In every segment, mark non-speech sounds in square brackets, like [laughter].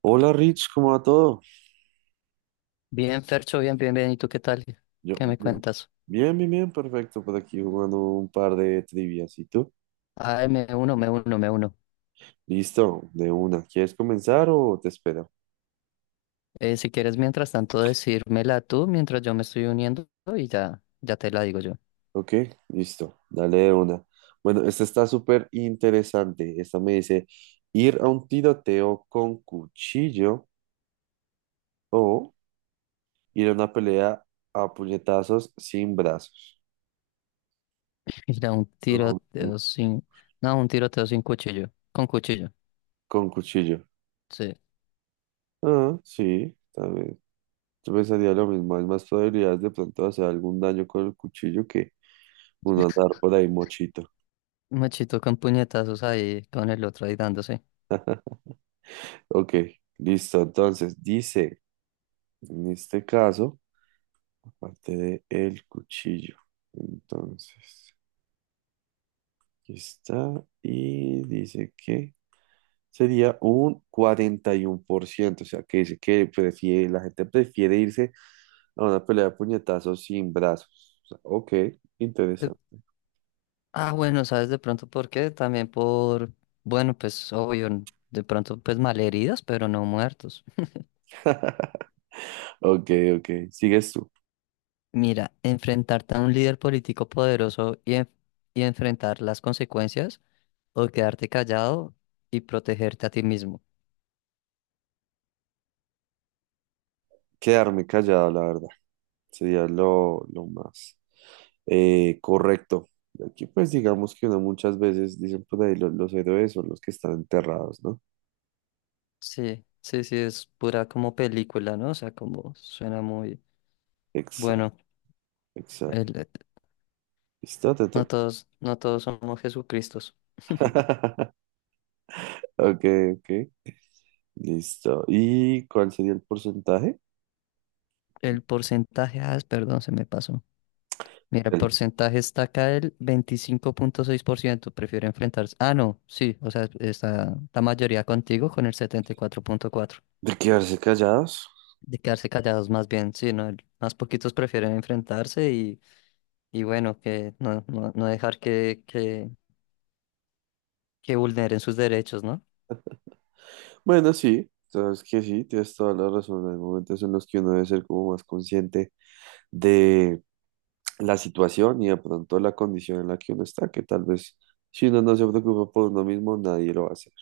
Hola Rich, ¿cómo va todo? Bien, Fercho, bien. ¿Y tú qué tal? Yo, ¿Qué me cuentas? bien, bien, bien, perfecto. Por aquí jugando un par de trivias. ¿Y tú? Ay, me uno. Listo, de una. ¿Quieres comenzar o te espero? Si quieres, mientras tanto, decírmela tú mientras yo me estoy uniendo y ya, ya te la digo yo. Ok, listo, dale de una. Bueno, esta está súper interesante. Esta me dice, ir a un tiroteo con cuchillo o ir a una pelea a puñetazos sin brazos. [laughs] Mira, un Con, tiroteo sin... No, un tiroteo sin cuchillo. Con cuchillo, con cuchillo. sí. Ah, sí, también. Yo pensaría lo mismo, hay más probabilidades de pronto hacer algún daño con el cuchillo que uno andar por ahí mochito. Machito con puñetazos ahí, con el otro ahí dándose. Ok, listo. Entonces, dice, en este caso, aparte del cuchillo. Entonces, aquí está. Y dice que sería un 41%. O sea, que dice que prefiere, la gente prefiere irse a una pelea de puñetazos sin brazos. O sea, ok, De- interesante. Ah, bueno, ¿sabes de pronto por qué? Bueno, pues obvio, de pronto pues malheridos, pero no muertos. [laughs] Ok, ok, sigues tú. Mira, enfrentarte a un líder político poderoso y enfrentar las consecuencias o quedarte callado y protegerte a ti mismo. Quedarme callado, la verdad. Sería lo más correcto. Aquí pues digamos que uno muchas veces dicen por ahí los héroes son los que están enterrados, ¿no? Sí, es pura como película, ¿no? O sea, como suena muy Exacto, bueno. el- exacto. eh, Listo, te no toca. todos, somos Jesucristos. [laughs] Ok, ok. Listo. ¿Y cuál sería el porcentaje? El porcentaje, perdón, se me pasó. Mira, el Bueno, porcentaje está acá el 25.6%. Prefiere enfrentarse. Ah, no, sí, o sea, está la mayoría contigo con el 74.4%. de quedarse callados. De quedarse callados más bien, sí, ¿no? Más poquitos prefieren enfrentarse y bueno, que no, no, no dejar que vulneren sus derechos, ¿no? Bueno, sí, sabes que sí, tienes toda la razón. Hay momentos en los que uno debe ser como más consciente de la situación y de pronto la condición en la que uno está, que tal vez si uno no se preocupa por uno mismo, nadie lo va a hacer.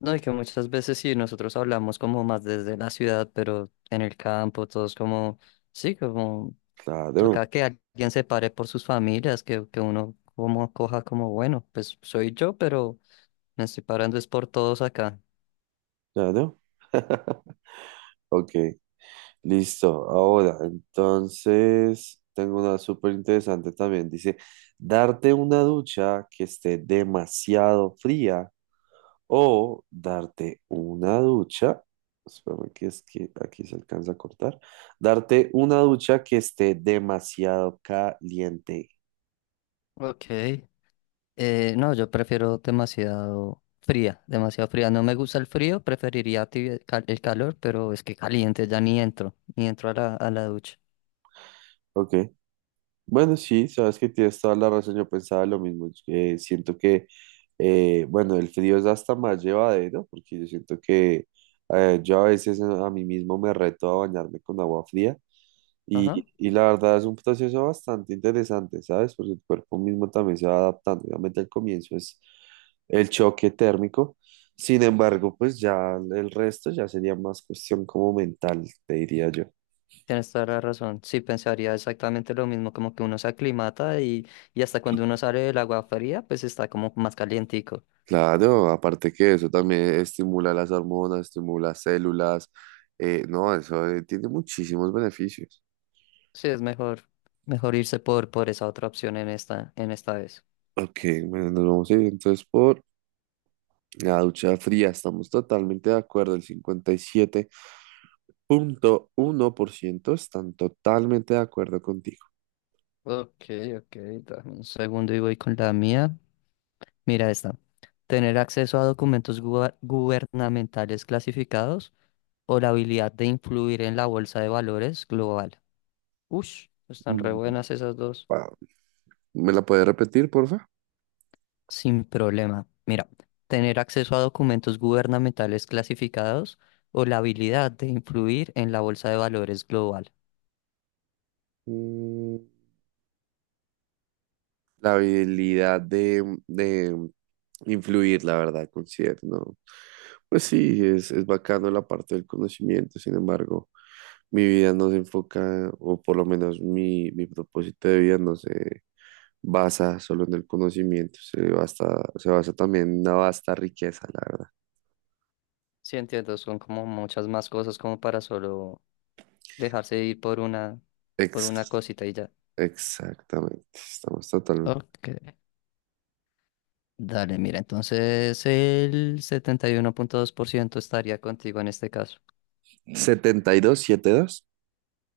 No, y que muchas veces sí, nosotros hablamos como más desde la ciudad, pero en el campo, todos como, sí, como Claro, toca que alguien se pare por sus familias, que uno como coja como, bueno, pues soy yo, pero me estoy parando es por todos acá. claro. [laughs] Ok, listo. Ahora, entonces, tengo una súper interesante también. Dice, darte una ducha que esté demasiado fría o darte una ducha, espérame que es que aquí se alcanza a cortar, darte una ducha que esté demasiado caliente. Ok. No, yo prefiero demasiado fría, demasiado fría. No me gusta el frío, preferiría el calor, pero es que caliente ya ni entro, ni entro a a la ducha. Ok. Bueno, sí, sabes que tienes toda la razón, yo pensaba lo mismo. Siento que, bueno, el frío es hasta más llevadero, porque yo siento que yo a veces a mí mismo me reto a bañarme con agua fría Ajá, y la verdad es un proceso bastante interesante, ¿sabes? Porque el cuerpo mismo también se va adaptando. Obviamente al comienzo es el choque térmico, sin embargo, pues ya el resto ya sería más cuestión como mental, te diría yo. tienes toda la razón. Sí, pensaría exactamente lo mismo, como que uno se aclimata y hasta cuando uno sale del agua fría, pues está como más calientico. Claro, aparte que eso también estimula las hormonas, estimula células, no, eso tiene muchísimos beneficios. Sí, es mejor, mejor irse por esa otra opción en en esta vez. Ok, bueno, nos vamos a ir entonces por la ducha fría, estamos totalmente de acuerdo, el 57,1% están totalmente de acuerdo contigo. Ok, ok, dame un segundo y voy con la mía. Mira esta. Tener acceso a documentos gubernamentales clasificados o la habilidad de influir en la bolsa de valores global. Ush, están re Mm, buenas esas dos. wow. ¿Me la puedes repetir, porfa? Sin problema. Mira, tener acceso a documentos gubernamentales clasificados o la habilidad de influir en la bolsa de valores global. La habilidad de influir, la verdad, considero, ¿no? Pues sí, es bacano la parte del conocimiento, sin embargo, mi vida no se enfoca, o por lo menos mi propósito de vida no se basa solo en el conocimiento, se basa también en una vasta riqueza, la verdad. Sí, entiendo, son como muchas más cosas como para solo dejarse ir por una Ex- cosita y ya. Exactamente, estamos totalmente. Ok. Dale, mira, entonces el 71,2% estaría contigo en este caso. 72, 72.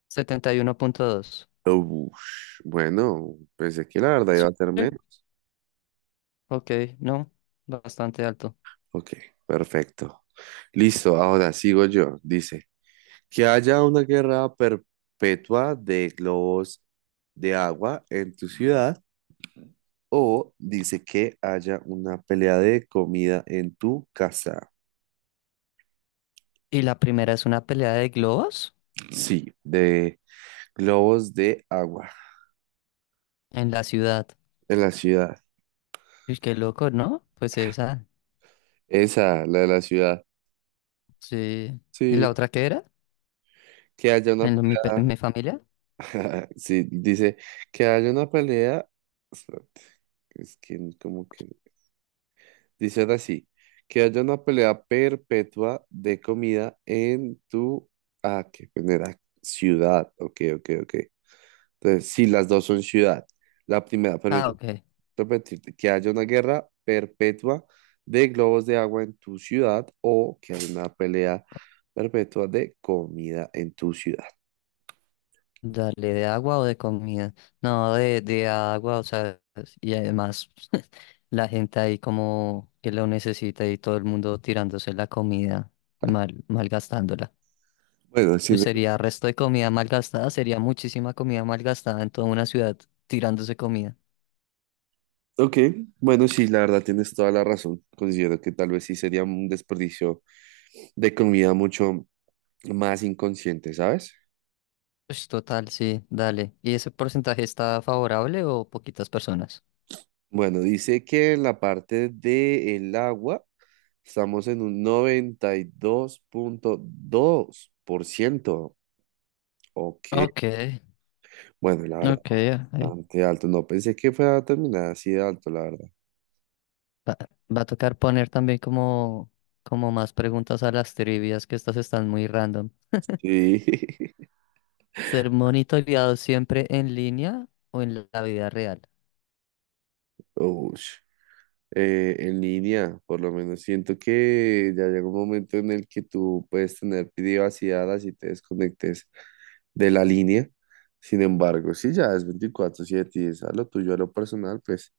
71,2. Ush, bueno, pensé que la verdad Sí, iba a ser menos. ok, no, bastante alto. Ok, perfecto. Listo, ahora sigo yo. Dice, que haya una guerra perpetua de globos de agua en tu ciudad o dice que haya una pelea de comida en tu casa. Y la primera es una pelea de globos Sí, de globos de agua en la ciudad. en la ciudad. Uy, qué loco, ¿no? Pues esa, Esa, la de la ciudad. sí. ¿Y Sí, la otra qué era? que haya una ¿En lo- mi, pe- pelea. mi familia? [laughs] Sí, dice que haya una pelea. Espérate, es que como que dicen así, que haya una pelea perpetua de comida en tu... Ah, qué genera ciudad. Ok, ok, ok. Entonces, sí, las dos son ciudad. La primera, Ah, permíteme ok. repetirte, que haya una guerra perpetua de globos de agua en tu ciudad o que haya una pelea perpetua de comida en tu ciudad. Dale, ¿de agua o de comida? No, de agua, o sea, y además [laughs] la gente ahí como que lo necesita y todo el mundo tirándose la comida, malgastándola. Bueno, sí, Y sería resto de comida malgastada, sería muchísima comida malgastada en toda una ciudad tirándose comida. ok, bueno, sí, la verdad tienes toda la razón. Considero que tal vez sí sería un desperdicio de comida mucho más inconsciente, ¿sabes? Pues total, sí, dale. ¿Y ese porcentaje está favorable o poquitas personas? Bueno, dice que en la parte del agua estamos en un noventa y dos punto dos por ciento. Ok, Ok, bueno, la verdad, ok, ahí. bastante alto. No pensé que fuera a terminar así de alto, la verdad. Va, Va a tocar poner también como más preguntas a las trivias, que estas están muy random. Sí. [laughs] ¿Ser monitoreado siempre en línea o en la vida real? Ush. En línea, por lo menos. Siento que ya llega un momento en el que tú puedes tener privacidad así te desconectes de la línea. Sin embargo, si ya es 24/7 y es a lo tuyo, a lo personal, pues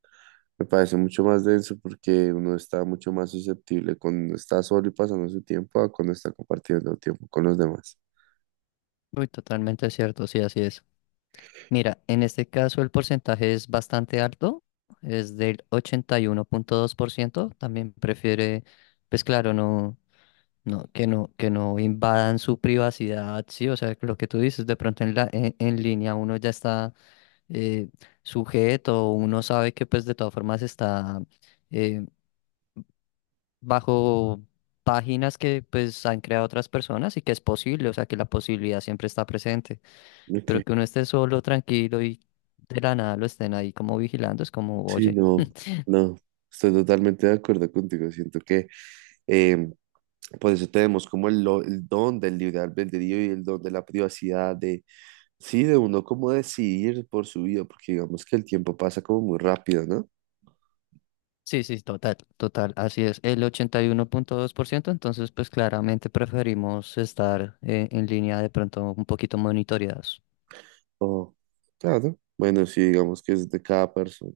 me parece mucho más denso porque uno está mucho más susceptible cuando está solo y pasando su tiempo a cuando está compartiendo tiempo con los demás. Uy, totalmente cierto, sí, así es. Mira, en este caso el porcentaje es bastante alto, es del 81,2%. También prefiere, pues claro, no, que no invadan su privacidad, sí, o sea, lo que tú dices, de pronto en en línea uno ya está eh, sujeto, uno sabe que pues de todas formas está eh, bajo páginas que pues han creado otras personas y que es posible, o sea que la posibilidad siempre está presente, Ok, pero que uno esté solo, tranquilo y de la nada lo estén ahí como vigilando, es como, sí, oye, no, no, estoy totalmente de acuerdo contigo. Siento que em, Por eso tenemos como el don del libre albedrío y el don de la privacidad, de, sí, de uno como decidir por su vida, porque digamos que el tiempo pasa como muy rápido, ¿no? sí, total, así es, el 81,2% entonces pues claramente preferimos estar en línea de pronto un poquito monitoreados. Oh, claro. Bueno, sí, digamos que es de cada persona.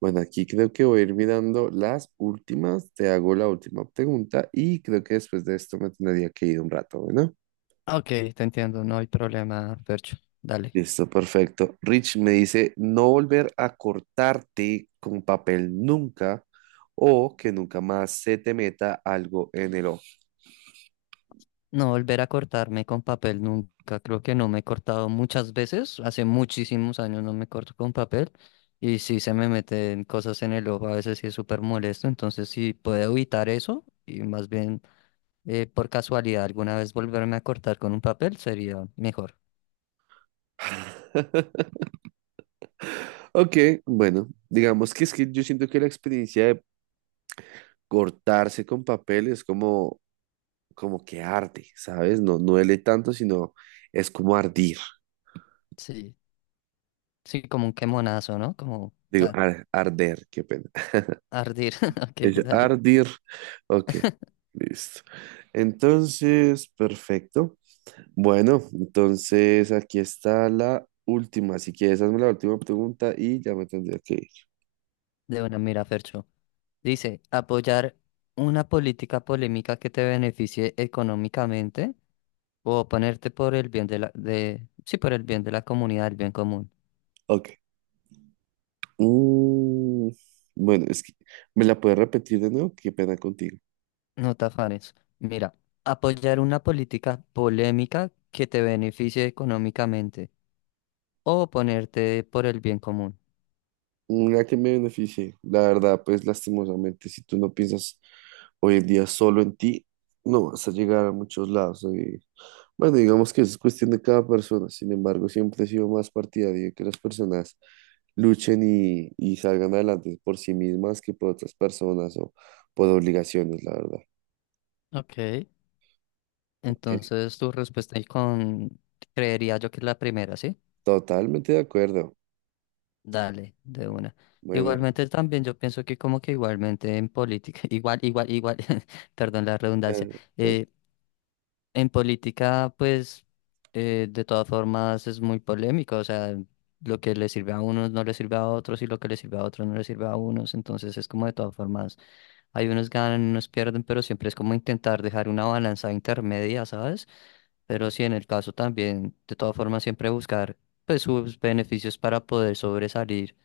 Bueno, aquí creo que voy a ir mirando las últimas, te hago la última pregunta y creo que después de esto me tendría que ir un rato, ¿no? Ok, te entiendo, no hay problema, Percho, dale. Listo, perfecto. Rich me dice no volver a cortarte con papel nunca o que nunca más se te meta algo en el ojo. No volver a cortarme con papel nunca. Creo que no me he cortado muchas veces. Hace muchísimos años no me corto con papel. Y sí se me meten cosas en el ojo. A veces sí es súper molesto. Entonces sí puedo evitar eso. Y más bien por casualidad alguna vez volverme a cortar con un papel sería mejor. [laughs] Ok, bueno, digamos que es que yo siento que la experiencia de cortarse con papel es como que arde, ¿sabes? No, no duele tanto, sino es como ardir. Sí. Sí, como un quemonazo, ¿no? Digo, arder, qué pena. [laughs] Ardir. [laughs] Ok, Es dale. ardir. Ok, listo. Entonces, perfecto. Bueno, entonces aquí está la última. Si quieres, hazme la última pregunta y ya me tendría que ir. De una mira, Fercho. Dice, apoyar una política polémica que te beneficie económicamente. O ponerte por el bien de sí, por el bien de la comunidad, el bien común. Ok. Mm, bueno, es que me la puedes repetir de nuevo. Qué pena contigo. No te afanes. Mira, apoyar una política polémica que te beneficie económicamente. O ponerte por el bien común. Una que me beneficie. La verdad, pues lastimosamente, si tú no piensas hoy en día solo en ti, no vas a llegar a muchos lados. Bueno, digamos que es cuestión de cada persona, sin embargo, siempre he sido más partidario de que las personas luchen y salgan adelante por sí mismas que por otras personas o por obligaciones, la verdad. Ok. Ok, Entonces, tu respuesta ahí con, creería yo que es la primera, ¿sí? totalmente de acuerdo. Dale, de una. Bueno, Igualmente también yo pienso que como que igualmente en política, [laughs] igual, [laughs] perdón la redundancia, eh, eh, en política, pues, de todas formas es muy polémico, o sea, lo que le sirve a unos no le sirve a otros y lo que le sirve a otros no le sirve a unos, entonces es como de todas formas, hay unos ganan, unos pierden, pero siempre es como intentar dejar una balanza intermedia, ¿sabes? Pero sí, en el caso también, de todas formas, siempre buscar, pues, sus beneficios para poder sobresalir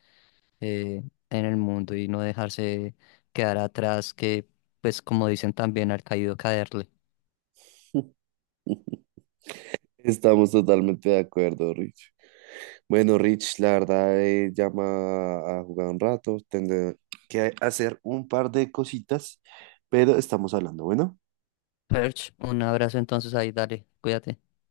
eh, en el mundo y no dejarse quedar atrás, que, pues, como dicen también, al caído caerle. [laughs] estamos totalmente de acuerdo, Rich. Bueno, Rich, la verdad, llama a jugar un rato, tendré que hacer un par de cositas, pero estamos hablando, bueno. Perch, un abrazo entonces ahí, dale, cuídate.